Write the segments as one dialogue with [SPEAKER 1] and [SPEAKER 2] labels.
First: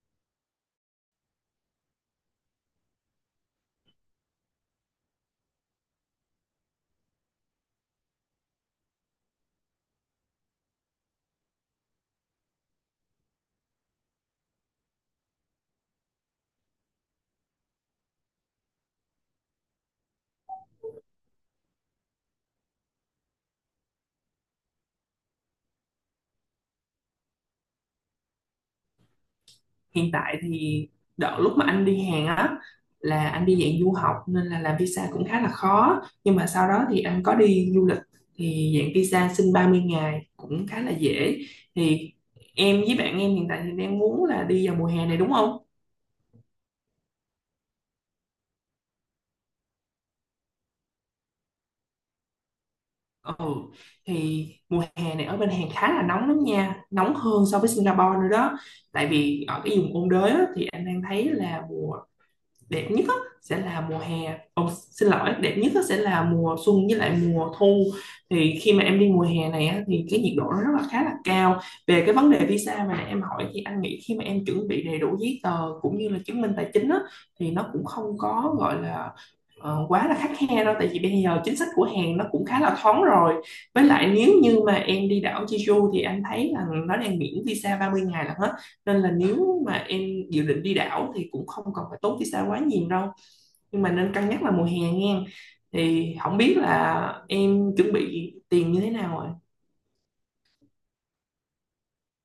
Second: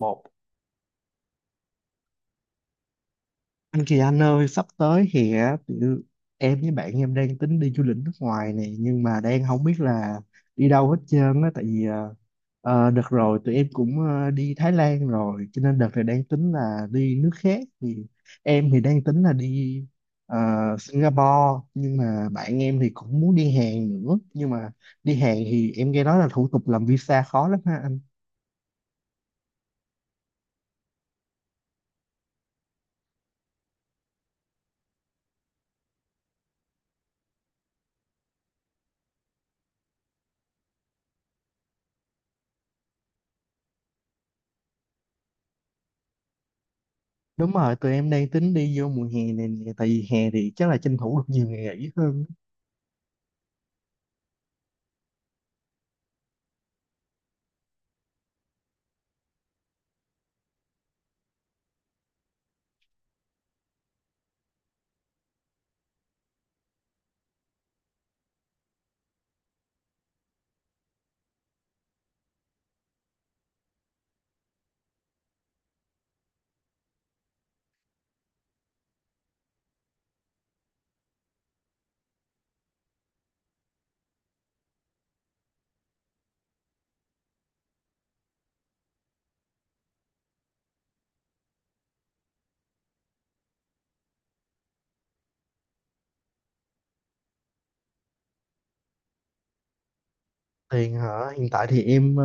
[SPEAKER 1] Một. Anh Kỳ Anh ơi, sắp tới thì á, tụi em với bạn em đang tính đi du lịch nước ngoài này, nhưng mà đang không biết là đi đâu hết trơn á, tại vì đợt rồi tụi em cũng đi Thái Lan rồi, cho nên đợt này đang tính là đi nước khác. Thì em thì đang tính là đi ờ, Singapore, nhưng mà bạn em thì cũng muốn đi Hàn nữa, nhưng mà đi Hàn thì em nghe nói là thủ tục làm visa khó lắm ha anh.
[SPEAKER 2] Hiện tại thì đợt lúc mà anh đi Hàn á, là anh đi dạng du học nên là làm visa cũng khá là khó, nhưng mà sau đó thì anh có đi du lịch thì dạng visa xin 30 ngày cũng khá là dễ. Thì em với bạn em hiện tại thì đang muốn là đi vào mùa hè này đúng không?
[SPEAKER 1] Đúng rồi, tụi em đang tính đi vô mùa hè này nè, tại vì hè thì chắc là tranh thủ được nhiều ngày nghỉ hơn.
[SPEAKER 2] Ừ, thì mùa hè này ở bên Hàn khá là nóng lắm nha, nóng hơn so với Singapore nữa đó, tại vì ở cái vùng ôn đới á, thì anh đang thấy là mùa đẹp nhất á, sẽ là mùa hè. Ồ, xin lỗi, đẹp nhất á, sẽ là mùa xuân với lại mùa thu. Thì khi mà em đi mùa hè này á, thì cái nhiệt độ nó rất là khá là cao. Về cái vấn đề visa mà nãy em hỏi thì anh nghĩ khi mà em chuẩn bị đầy đủ giấy tờ cũng như là chứng minh tài chính á, thì nó cũng không có gọi là quá là khắt khe đâu, tại vì bây giờ chính sách của Hàn nó cũng khá là thoáng rồi. Với lại nếu như mà em đi đảo Jeju thì anh thấy là nó đang miễn visa 30 ngày là hết, nên là nếu mà em dự định đi đảo thì cũng không cần phải tốn visa quá nhiều đâu, nhưng mà nên cân nhắc là mùa hè nha. Thì không biết là em chuẩn bị tiền như thế nào rồi.
[SPEAKER 1] Tiền hả? Hiện tại thì em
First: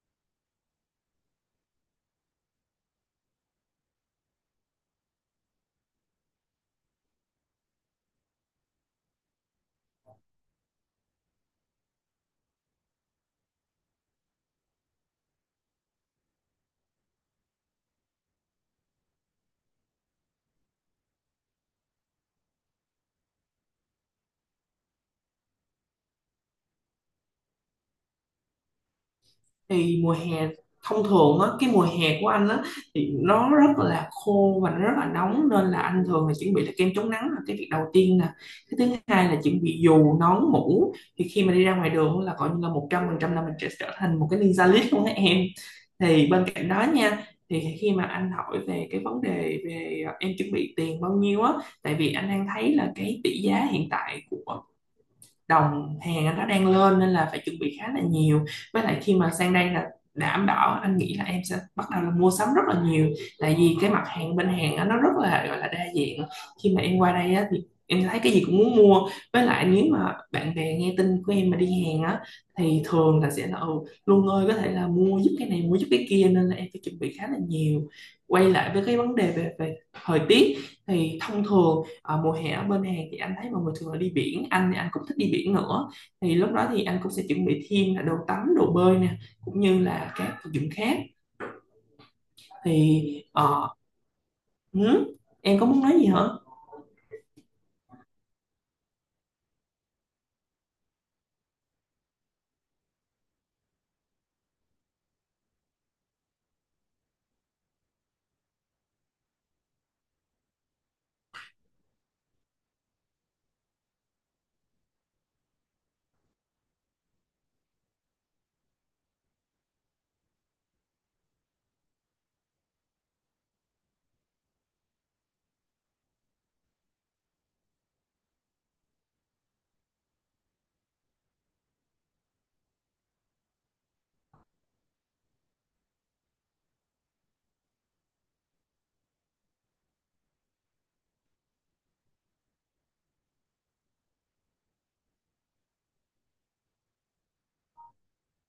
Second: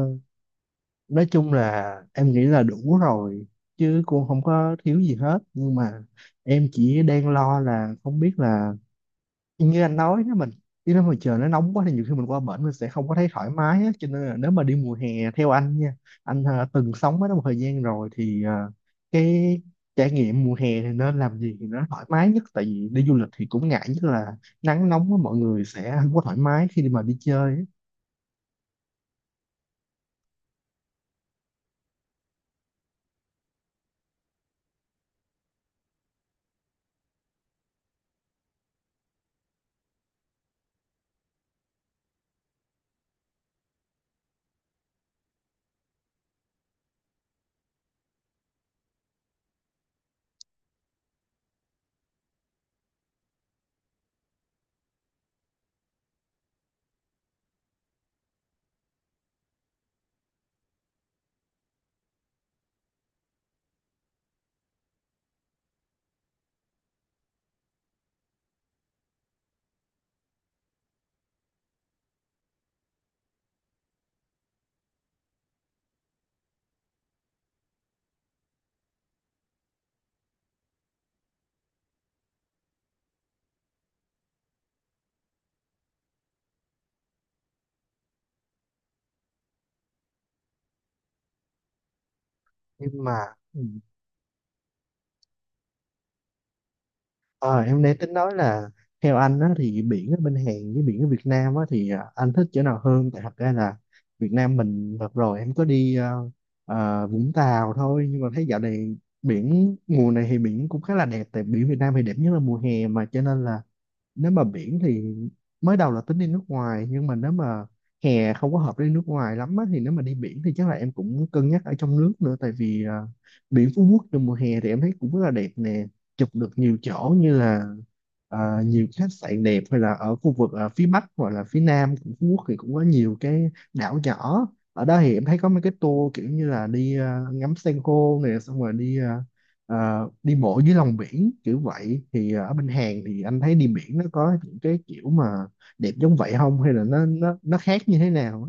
[SPEAKER 1] nói chung là em nghĩ là đủ rồi, chứ cũng không có thiếu gì hết, nhưng mà em chỉ đang lo là không biết là, như anh nói, nếu mình đi, nếu mà trời nó nóng quá thì nhiều khi mình qua bển mình sẽ không có thấy thoải mái á, cho nên là nếu mà đi mùa hè, theo anh nha, anh từng sống ở đó một thời gian rồi thì cái trải nghiệm mùa hè thì nên làm gì thì nó thoải mái nhất, tại vì đi du lịch thì cũng ngại nhất là nắng nóng á, mọi người sẽ không có thoải mái khi đi mà đi chơi á.
[SPEAKER 2] Thì mùa hè thông thường á, cái mùa hè của anh á, thì nó rất là khô và nó rất là nóng, nên là anh thường là chuẩn bị là kem chống nắng là cái việc đầu tiên nè. Cái thứ hai là chuẩn bị dù nón mũ, thì khi mà đi ra ngoài đường là coi như là một trăm phần trăm là mình sẽ trở thành một cái ninja list luôn á em. Thì bên cạnh đó nha, thì khi mà anh hỏi về cái vấn đề về, à, em chuẩn bị tiền bao nhiêu á, tại vì anh đang thấy là cái tỷ giá hiện tại của đồng hàng anh nó đang lên, nên là phải chuẩn bị khá là nhiều. Với lại khi mà sang đây là đảm bảo anh nghĩ là em sẽ bắt đầu là mua sắm rất là nhiều, tại vì cái mặt hàng bên hàng á, nó rất là gọi là đa dạng. Khi mà em qua đây á, thì em thấy cái gì cũng muốn mua, với lại nếu mà bạn bè nghe tin của em mà đi hàng á, thì thường là sẽ là ừ, Luân ơi có thể là mua giúp cái này mua giúp cái kia, nên là em phải chuẩn bị khá là nhiều. Quay lại với cái vấn đề về thời tiết, thì thông thường, ờ, mùa hè ở bên Hàn thì anh thấy mọi người thường là đi biển, anh thì anh cũng thích đi biển nữa. Thì lúc đó thì anh cũng sẽ chuẩn bị thêm là đồ tắm đồ bơi nè, cũng như là các vật dụng khác. thì
[SPEAKER 1] Nhưng mà. Ừ.
[SPEAKER 2] ờ, ừ, em có muốn nói gì hả?
[SPEAKER 1] Ờ, em đang tính nói là, theo anh á, thì biển ở bên Hàn với biển ở Việt Nam á, thì à, anh thích chỗ nào hơn? Tại thật ra là Việt Nam mình đợt rồi em có đi Vũng Tàu thôi, nhưng mà thấy dạo này biển mùa này thì biển cũng khá là đẹp, tại biển Việt Nam thì đẹp nhất là mùa hè mà, cho nên là, nếu mà biển thì, mới đầu là tính đi nước ngoài, nhưng mà nếu mà hè không có hợp đi nước ngoài lắm á, thì nếu mà đi biển thì chắc là em cũng cân nhắc ở trong nước nữa, tại vì à, biển Phú Quốc trong mùa hè thì em thấy cũng rất là đẹp nè, chụp được nhiều chỗ, như là à, nhiều khách sạn đẹp, hay là ở khu vực à, phía Bắc hoặc là phía Nam của Phú Quốc thì cũng có nhiều cái đảo nhỏ. Ở đó thì em thấy có mấy cái tour kiểu như là đi à, ngắm san hô nè, xong rồi đi à, đi bộ dưới lòng biển kiểu vậy. Thì ở bên Hàn thì anh thấy đi biển nó có những cái kiểu mà đẹp giống vậy không, hay là nó khác như thế nào?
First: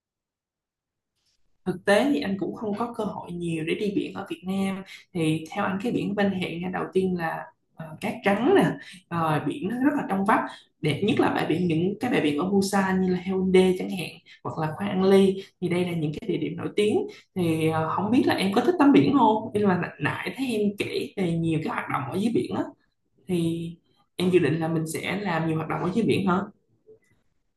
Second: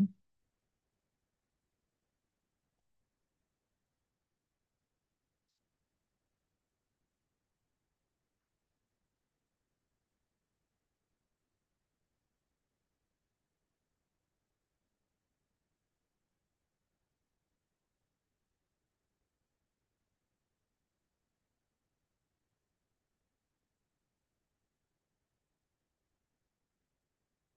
[SPEAKER 2] Thực tế thì anh cũng không có cơ hội nhiều để đi biển ở Việt Nam. Thì theo anh cái biển ven hệ nha, đầu tiên là cát trắng nè, rồi biển nó rất là trong vắt, đẹp nhất là bãi biển, những cái bãi biển ở Busan như là Haeundae chẳng hạn, hoặc là Khoang An Ly. Thì đây là những cái địa điểm nổi tiếng. Không biết là em có thích tắm biển không, nhưng mà nãy nãy thấy em kể về nhiều cái hoạt động ở dưới biển á, thì em dự định là mình sẽ làm nhiều hoạt động ở dưới biển hả?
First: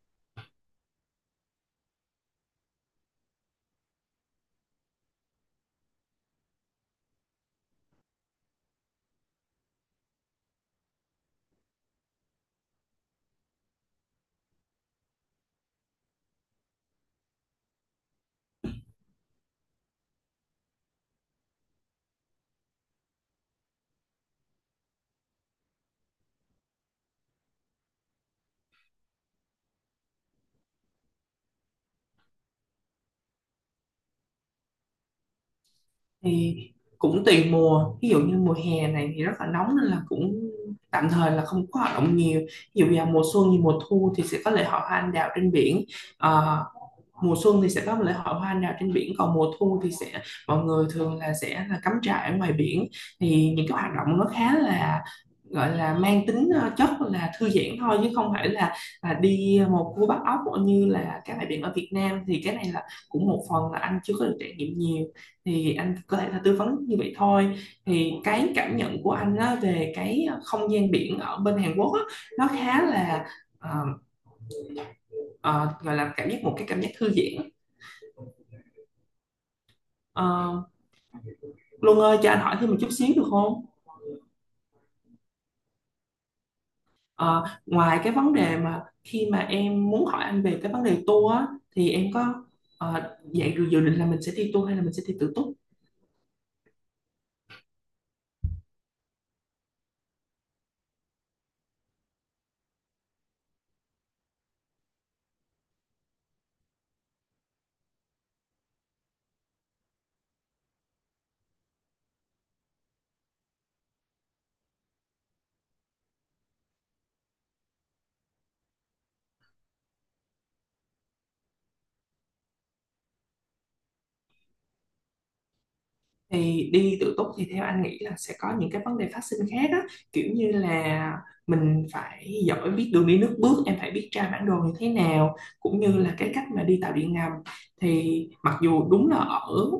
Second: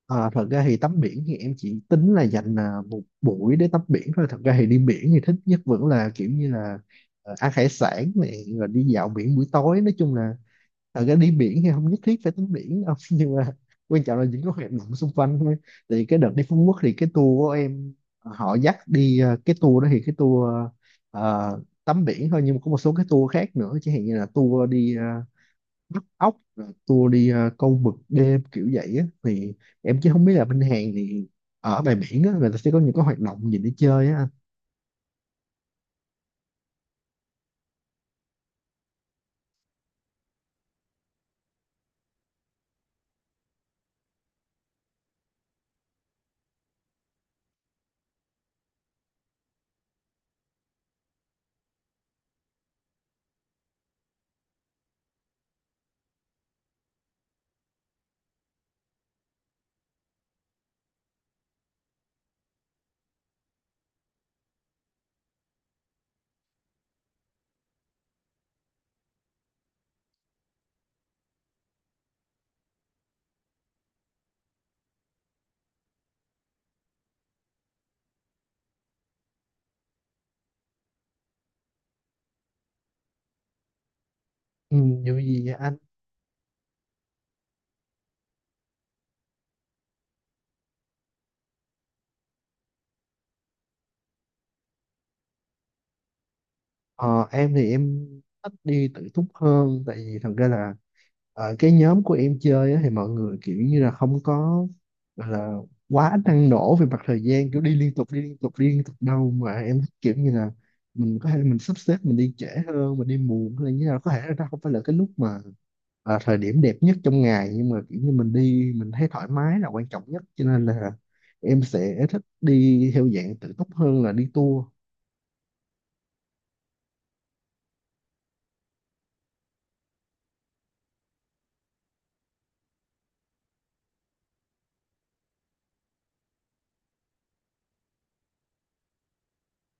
[SPEAKER 1] Ờ, thật ra thì tắm biển thì em chỉ tính là dành à, một buổi để tắm biển thôi. Thật ra thì đi biển thì thích nhất vẫn là kiểu như là ăn hải sản này rồi đi dạo biển buổi tối. Nói chung là thật ra đi biển thì không nhất thiết phải tắm biển đâu. Nhưng mà quan trọng là những cái hoạt động xung quanh thôi. Thì cái đợt đi Phú Quốc thì cái tour của em, họ dắt đi, cái tour đó thì cái tour ờ, tắm biển thôi. Nhưng mà có một số cái tour khác nữa. Chẳng hạn như là tour đi bắt ốc, rồi tour đi câu mực đêm kiểu vậy á. Thì em chứ không biết là bên Hàn thì ở ngoài biển á, người ta sẽ có những cái hoạt động gì để chơi á anh?
[SPEAKER 2] Thì cũng tùy mùa, ví dụ như mùa hè này thì rất là nóng nên là cũng tạm thời là không có hoạt động nhiều. Ví dụ vào mùa xuân như mùa thu thì sẽ có lễ hội hoa anh đào trên biển. Ờ, mùa xuân thì sẽ có lễ hội hoa anh đào trên biển, còn mùa thu thì sẽ mọi người thường là sẽ là cắm trại ở ngoài biển. Thì những cái hoạt động nó khá là gọi là mang tính chất là thư giãn thôi, chứ không phải là đi một cua bắt ốc như là các bãi biển ở Việt Nam. Thì cái này là cũng một phần là anh chưa có được trải nghiệm nhiều, thì anh có thể là tư vấn như vậy thôi. Thì cái cảm nhận của anh á, về cái không gian biển ở bên Hàn Quốc á, nó khá là ờ, ờ, gọi là cảm giác, một cái cảm giác thư giãn. Ờ, Luân ơi cho anh hỏi thêm một chút xíu được không?
[SPEAKER 1] Ừ, như gì vậy?
[SPEAKER 2] Ờ, ngoài cái vấn đề mà khi mà em muốn hỏi anh về cái vấn đề tour á, thì em có ờ, vậy dự dự định là mình sẽ đi tour hay là mình sẽ đi tự túc?
[SPEAKER 1] Ờ, em thì em thích đi tự túc hơn, tại vì thật ra là ở cái nhóm của em chơi á, thì mọi người kiểu như là không có, gọi là, quá năng nổ về mặt thời gian, kiểu đi liên tục đi liên tục đi liên tục đâu, mà em thích kiểu như là mình có thể là mình sắp xếp mình đi trễ hơn, mình đi muộn hay là như nào, có thể là nó không phải là cái lúc mà à, thời điểm đẹp nhất trong ngày, nhưng mà kiểu như mình đi mình thấy thoải mái là quan trọng nhất, cho nên là em sẽ thích đi theo dạng tự túc hơn là đi tour.
[SPEAKER 2] Thì đi tự túc thì theo anh nghĩ là sẽ có những cái vấn đề phát sinh khác á, kiểu như là mình phải giỏi biết đường đi nước bước, em phải biết tra bản đồ như thế nào, cũng như là cái cách mà đi tàu điện ngầm. Thì mặc dù đúng là ở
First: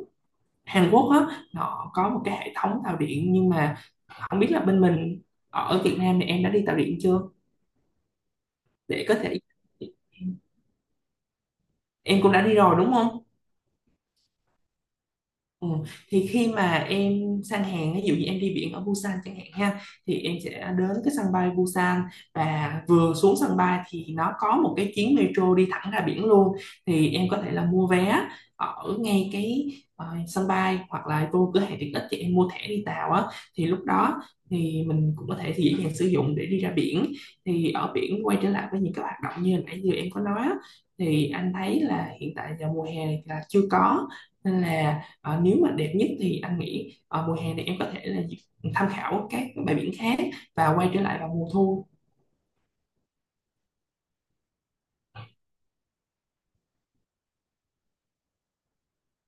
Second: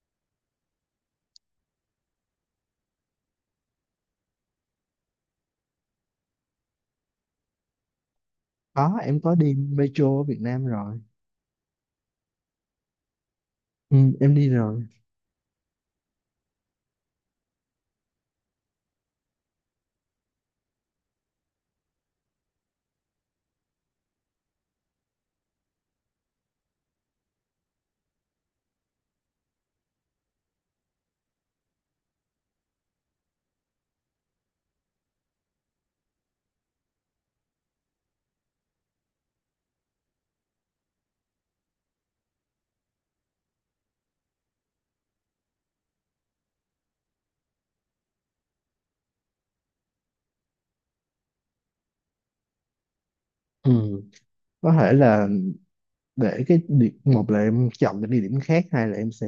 [SPEAKER 2] Hàn Quốc á nó có một cái hệ thống tàu điện, nhưng mà không biết là bên mình, ở Việt Nam thì em đã đi tàu điện chưa,
[SPEAKER 1] Có,
[SPEAKER 2] để có
[SPEAKER 1] em có
[SPEAKER 2] thể
[SPEAKER 1] đi metro ở Việt Nam rồi.
[SPEAKER 2] em cũng đã đi rồi đúng không?
[SPEAKER 1] Ừ, em đi rồi.
[SPEAKER 2] Ừ. Thì khi mà em sang hàng, ví dụ như em đi biển ở Busan chẳng hạn ha, thì em sẽ đến cái sân bay Busan, và vừa xuống sân bay thì nó có một cái chuyến metro đi thẳng ra biển luôn. Thì em có thể là mua vé ở ngay cái sân bay, hoặc là vô cửa hàng tiện ích thì em mua thẻ đi tàu á, thì lúc đó thì mình cũng có thể thì dễ dàng sử dụng để đi ra biển. Thì ở biển, quay trở lại với những cái hoạt động như hồi nãy giờ em có nói á, thì anh thấy là hiện tại giờ mùa hè này là chưa có, nên là ờ, nếu mà đẹp nhất thì anh nghĩ mùa hè này em có thể là tham khảo các bãi biển khác, và quay trở lại vào mùa thu.
[SPEAKER 1] Ừ. Có thể là, để cái điểm, một là em chọn cái địa điểm khác, hai là em sẽ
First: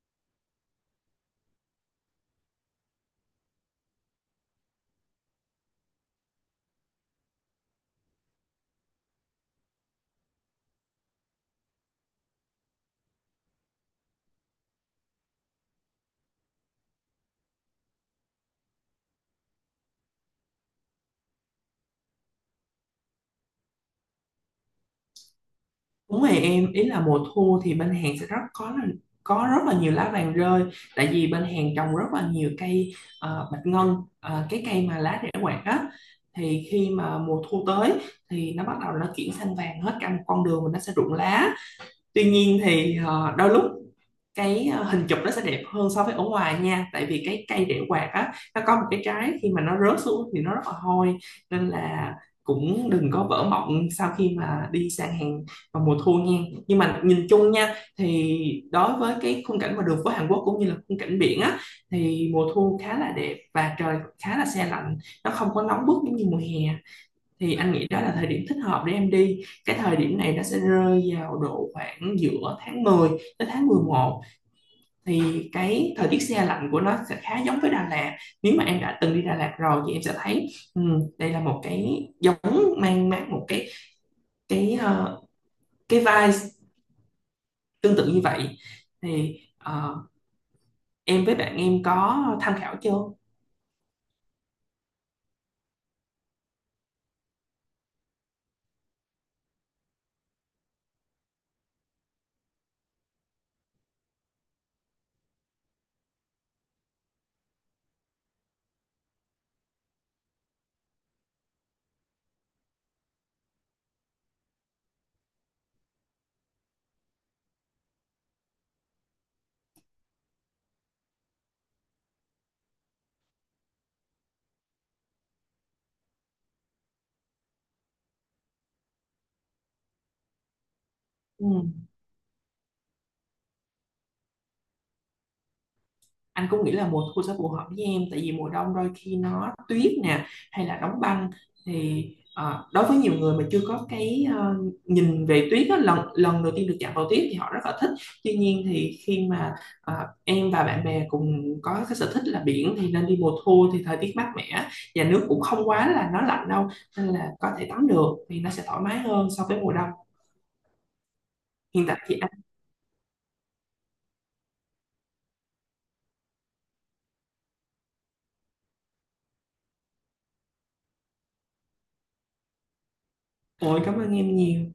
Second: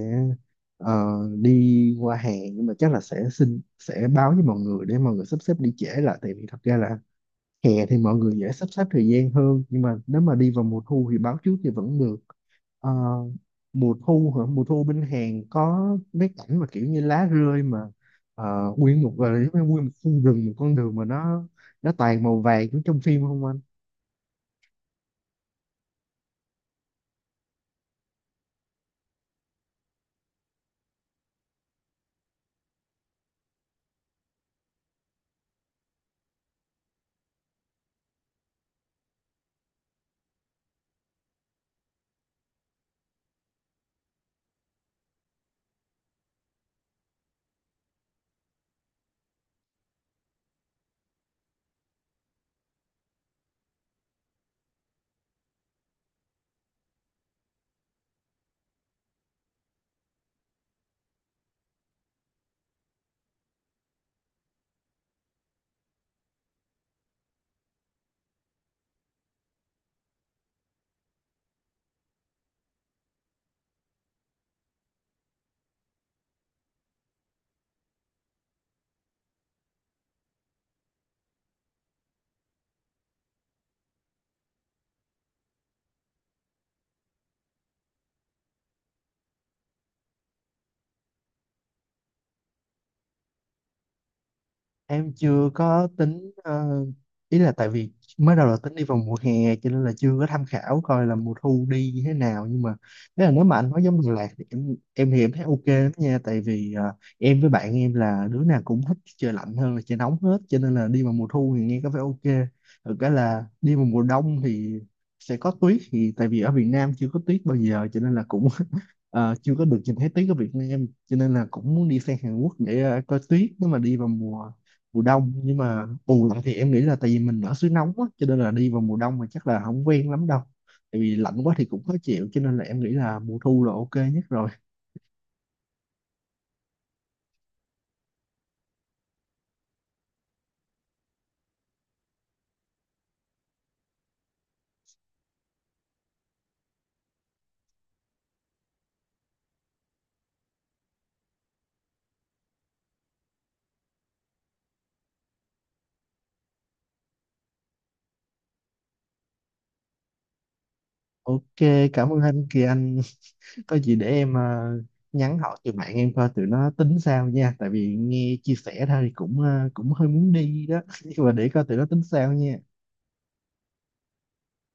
[SPEAKER 1] ờ, đi qua hàng, nhưng mà chắc là sẽ xin, sẽ báo với mọi người để mọi người sắp xếp đi trễ lại, tại vì thật ra là hè thì mọi người dễ sắp xếp thời gian hơn, nhưng mà nếu mà đi vào mùa thu thì báo trước thì vẫn được. Ờ, mùa thu hả? Mùa thu bên Hàn có mấy cảnh mà kiểu như lá rơi mà nguyên một, gọi là giống như nguyên một khu rừng, một con đường mà nó toàn màu vàng giống trong phim không anh?
[SPEAKER 2] Đúng rồi em, ý là mùa thu thì bên Hàn sẽ rất có là có rất là nhiều lá vàng rơi, tại vì bên Hàn trồng rất là nhiều cây bạch ngân, cái cây mà lá rễ quạt á. Thì khi mà mùa thu tới thì nó bắt đầu nó chuyển sang vàng hết cả một con đường và nó sẽ rụng lá. Tuy nhiên thì đôi lúc cái hình chụp nó sẽ đẹp hơn so với ở ngoài nha, tại vì cái cây đĩa quạt á nó có một cái trái, khi mà nó rớt xuống thì nó rất là hôi, nên là cũng đừng có vỡ mộng sau khi mà đi sang hàng vào mùa thu nha. Nhưng mà nhìn chung nha, thì đối với cái khung cảnh mà đường phố Hàn Quốc cũng như là khung cảnh biển á, thì mùa thu khá là đẹp và trời khá là se lạnh, nó không có nóng bức giống như mùa hè. Thì anh nghĩ đó là thời điểm thích hợp để em đi, cái thời điểm này nó sẽ rơi vào độ khoảng giữa tháng 10 tới tháng mười một. Thì cái thời tiết se lạnh của nó sẽ khá giống với Đà Lạt, nếu mà em đã từng đi Đà Lạt rồi thì em sẽ thấy đây là một cái giống mang mát, một cái cái ờ, cái vibe tương tự như vậy. thì ờ, em với bạn em có tham khảo chưa?
[SPEAKER 1] Em chưa có tính, ý là tại vì mới đầu là tính đi vào mùa hè, cho nên là chưa có tham khảo coi là mùa thu đi như thế nào, nhưng mà nếu mà anh nói giống Đà Lạt thì em thì em thấy OK lắm nha, tại vì em với bạn em là đứa nào cũng thích trời lạnh hơn là trời nóng hết, cho nên là đi vào mùa thu thì nghe có vẻ OK. Thực cái là đi vào mùa đông thì sẽ có tuyết, thì tại vì ở Việt Nam chưa có tuyết bao giờ cho nên là cũng chưa có được nhìn thấy tuyết ở Việt Nam, cho nên là cũng muốn đi sang Hàn Quốc để coi tuyết nếu mà đi vào mùa mùa đông, nhưng mà bù lại thì em nghĩ là tại vì mình ở xứ nóng á, cho nên là đi vào mùa đông mà chắc là không quen lắm đâu, tại vì lạnh
[SPEAKER 2] Ừ.
[SPEAKER 1] quá thì cũng khó chịu, cho nên là em nghĩ là mùa thu là OK nhất rồi.
[SPEAKER 2] Anh cũng nghĩ là mùa thu sẽ phù hợp với em, tại vì mùa đông đôi khi nó tuyết nè, hay là đóng băng. thì Đối với nhiều người mà chưa có cái nhìn về tuyết á, lần lần đầu tiên được chạm vào tuyết thì họ rất là thích. Tuy nhiên thì khi mà ờ, em và bạn bè cùng có cái sở thích là biển thì nên đi mùa thu, thì thời tiết mát mẻ và nước cũng không quá là nó lạnh đâu, nên là có thể tắm được thì nó sẽ thoải mái hơn so với mùa đông.
[SPEAKER 1] OK,
[SPEAKER 2] Hiện tại
[SPEAKER 1] cảm
[SPEAKER 2] thì
[SPEAKER 1] ơn
[SPEAKER 2] anh,
[SPEAKER 1] anh Kỳ Anh. Có gì để em nhắn hỏi tụi bạn em coi tụi nó tính sao nha, tại vì nghe chia sẻ thôi thì cũng cũng hơi muốn đi đó, nhưng mà để coi tụi nó tính sao nha.
[SPEAKER 2] ôi cảm ơn em nhiều.